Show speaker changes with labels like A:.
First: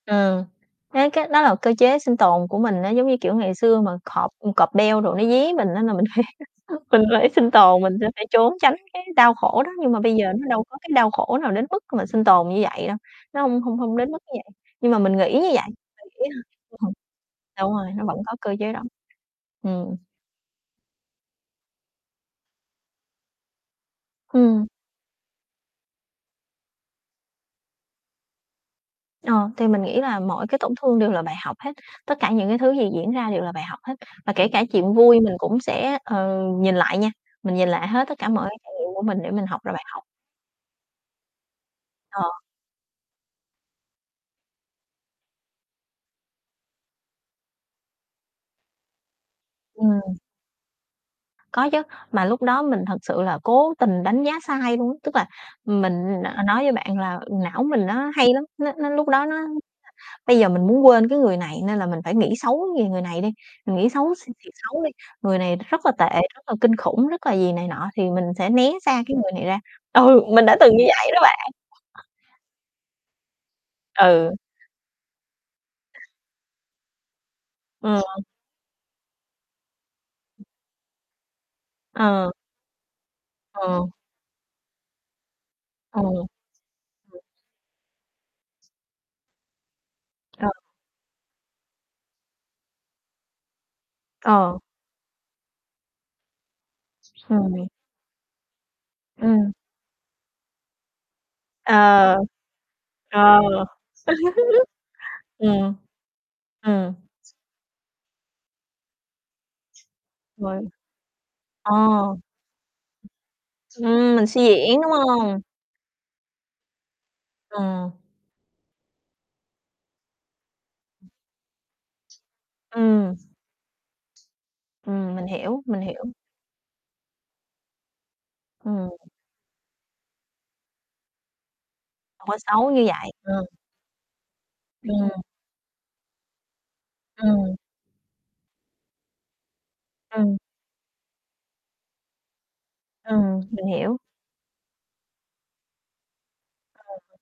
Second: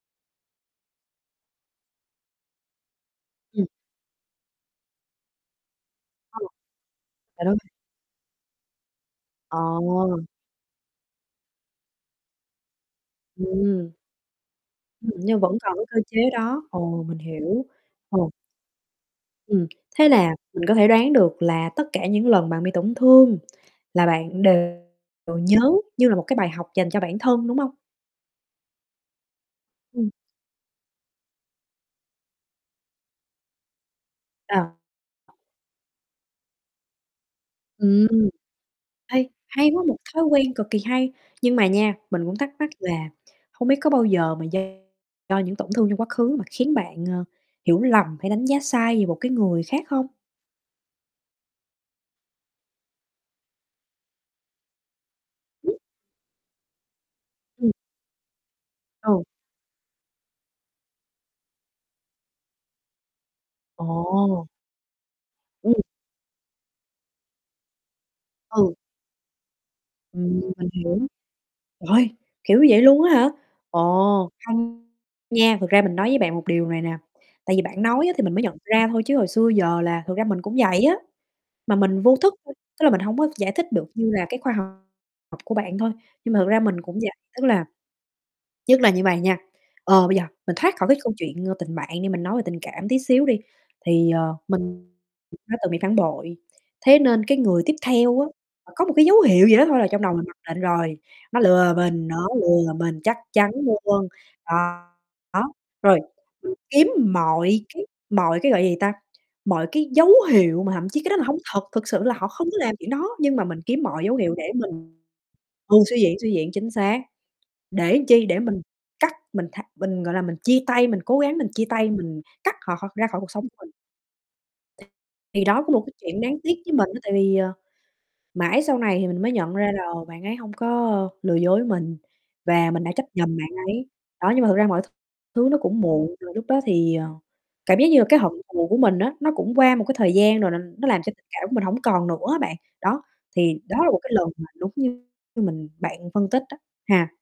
A: Ừm, cái cái đó là cơ chế sinh tồn của mình á, giống như, kiểu, ngày
B: Ừm.
A: xưa mà cọp ưm, cọp, beo đồ nó dí mình á, nà mình phải
B: Ừm.
A: mình phải
B: À, đúng
A: sinh
B: rồi.
A: tồn, mình sẽ phải trốn tránh cái đau
B: Ờ.
A: khổ đó. Nhưng mà bây giờ nó đâu có cái đau khổ nào đến mức mà sinh tồn như vậy đâu, nó hông hông
B: Ừm.
A: hông đến mức như vậy, nhưng mà
B: Ừm,
A: mình nghĩ
B: nhưng
A: như
B: vẫn
A: vậy,
B: còn cái cơ
A: mình
B: chế
A: nghĩ ha
B: đó,
A: [unintelligible]
B: ồ, mình hiểu.
A: đúng rồi, nó vẫn
B: Ồ.
A: có cơ chế đó.
B: Ừm,
A: Ừm.
B: thế là mình có thể đoán được là tất cả những lần bạn bị tổn thương là bạn đều
A: Ừm.
B: nhớ như là một cái bài học dành cho bản thân, đúng hông?
A: Ờ, thì mình nghĩ
B: Ừm.
A: là mỗi cái tổn thương đều là bài học hết, tất cả những cái thứ gì diễn ra đều là bài học hết, và kể cả
B: À.
A: chuyện vui mình cũng sẽ, ờ, nhìn lại nha, mình nhìn lại hết
B: Ừm,
A: tất cả mọi cái trải nghiệm của mình
B: hay
A: để mình học
B: hay
A: ra bài
B: quá, một
A: học.
B: thói quen cực kỳ hay. Nhưng mà nha, mình
A: Ờ.
B: cũng thắc mắc là hông biết có bao giờ mà do do những tổn thương trong quá khứ mà khiến bạn, ờ, hiểu lầm hay đánh giá sai về một cái người khác hông?
A: Ừm. Có chứ, mà lúc đó mình thật sự là cố tình đánh giá sai luôn á. Tức là mình, ờ, nói với bạn là não
B: Ừm.
A: mình nó hay lắm, nó nó lúc
B: Ừ.
A: đó nó [unintelligible] bây giờ mình muốn quên cái người này nên là mình phải nghĩ xấu về người này đi, mình nghĩ xấu s
B: Ồ!
A: thiệt xấu đi, người này
B: Ừm.
A: rất là tệ, rất là kinh khủng, rất là gì này nọ, thì mình sẽ né
B: Ừ.
A: xa cái người này ra. Ừ,
B: Ừm,
A: mình đã
B: mình
A: từng như
B: hiểu,
A: vậy đó bạn.
B: trời ơi! Kiểu như vậy luôn á hả? Ồ,
A: Ừ.
B: hay nha, thực ra mình nói với bạn một điều này nè, tại vì bạn
A: Ừm.
B: nói á, thì mình mới nhận ra thôi chứ hồi xưa giờ là thực ra mình cũng vậy á, mà mình vô
A: Ờ.
B: thức [unintelligible] tức là mình hông có giải thích được
A: Ờ.
B: như là cái khoa học của bạn thôi,
A: Ờ.
B: nhưng mà thực ra mình cũng vậy.
A: [unintelligible]
B: Tức là nhất là như vậy nha, ờ, bây giờ
A: Ờ.
B: mình thoát khỏi cái câu chuyện, ơ, tình bạn đi, mình nói về tình cảm tí xíu đi, thì, ờ,
A: Ờ.
B: mình đã từng bị phản bội, thế nên cái người
A: Ừm.
B: tiếp theo á, là có một cái dấu hiệu
A: Ừm.
B: gì đó thôi là trong đầu mình mặc định rồi, "Nó lừa mình,
A: Ờ.
B: nó lừa mình, chắc
A: Ờ.
B: chắn luôn." Ờ, đó,
A: Ừm.
B: rồi mình kiếm
A: Ừm.
B: mọi cái mọi cái, gọi gì ta, mọi cái dấu
A: Rồi.
B: hiệu mà thậm chí cái đó là hông thật,
A: Ờ.
B: thực sự là họ không có làm chuyện đó nhưng mà mình kiếm mọi dấu
A: Ừm, mình
B: hiệu
A: suy
B: để
A: diễn, đúng
B: mình
A: hông?
B: ừ, suy diễn, suy diễn, chính xác,
A: Ừm.
B: để chi, để mình cắt mình tha mình, gọi là, mình chia tay mình cố gắng mình chia tay, mình cắt họ khỏi ra
A: Ừm.
B: khỏi cuộc sống của mình. [unintelligible]
A: Ừm, mình
B: Thì
A: hiểu,
B: đó cũng
A: mình
B: một cái
A: hiểu.
B: chuyện đáng tiếc với mình á, tại vì, ờ, mãi sau
A: Ừm.
B: này thì mình mới nhận ra là bạn ấy hông có, ơ, lừa dối với mình
A: Hông có xấu
B: và
A: như
B: mình đã trách
A: vậy,
B: nhầm
A: ờ.
B: bạn ấy. Đó, nhưng mà thực ra mọi th
A: Ừm.
B: thứ nó cũng muộn rồi, lúc đó thì, ờ,
A: Ừm.
B: cảm giác như là cái hận thù của mình á, nó cũng qua một cái thời
A: Ừm.
B: gian rồi là nó làm cho tình cảm của mình hổng còn nữa á bạn, đó
A: Ừm,
B: thì
A: mình
B: đó là
A: hiểu.
B: một cái lần mà đúng như mình bạn phân tích đó
A: Ừ.
B: ha.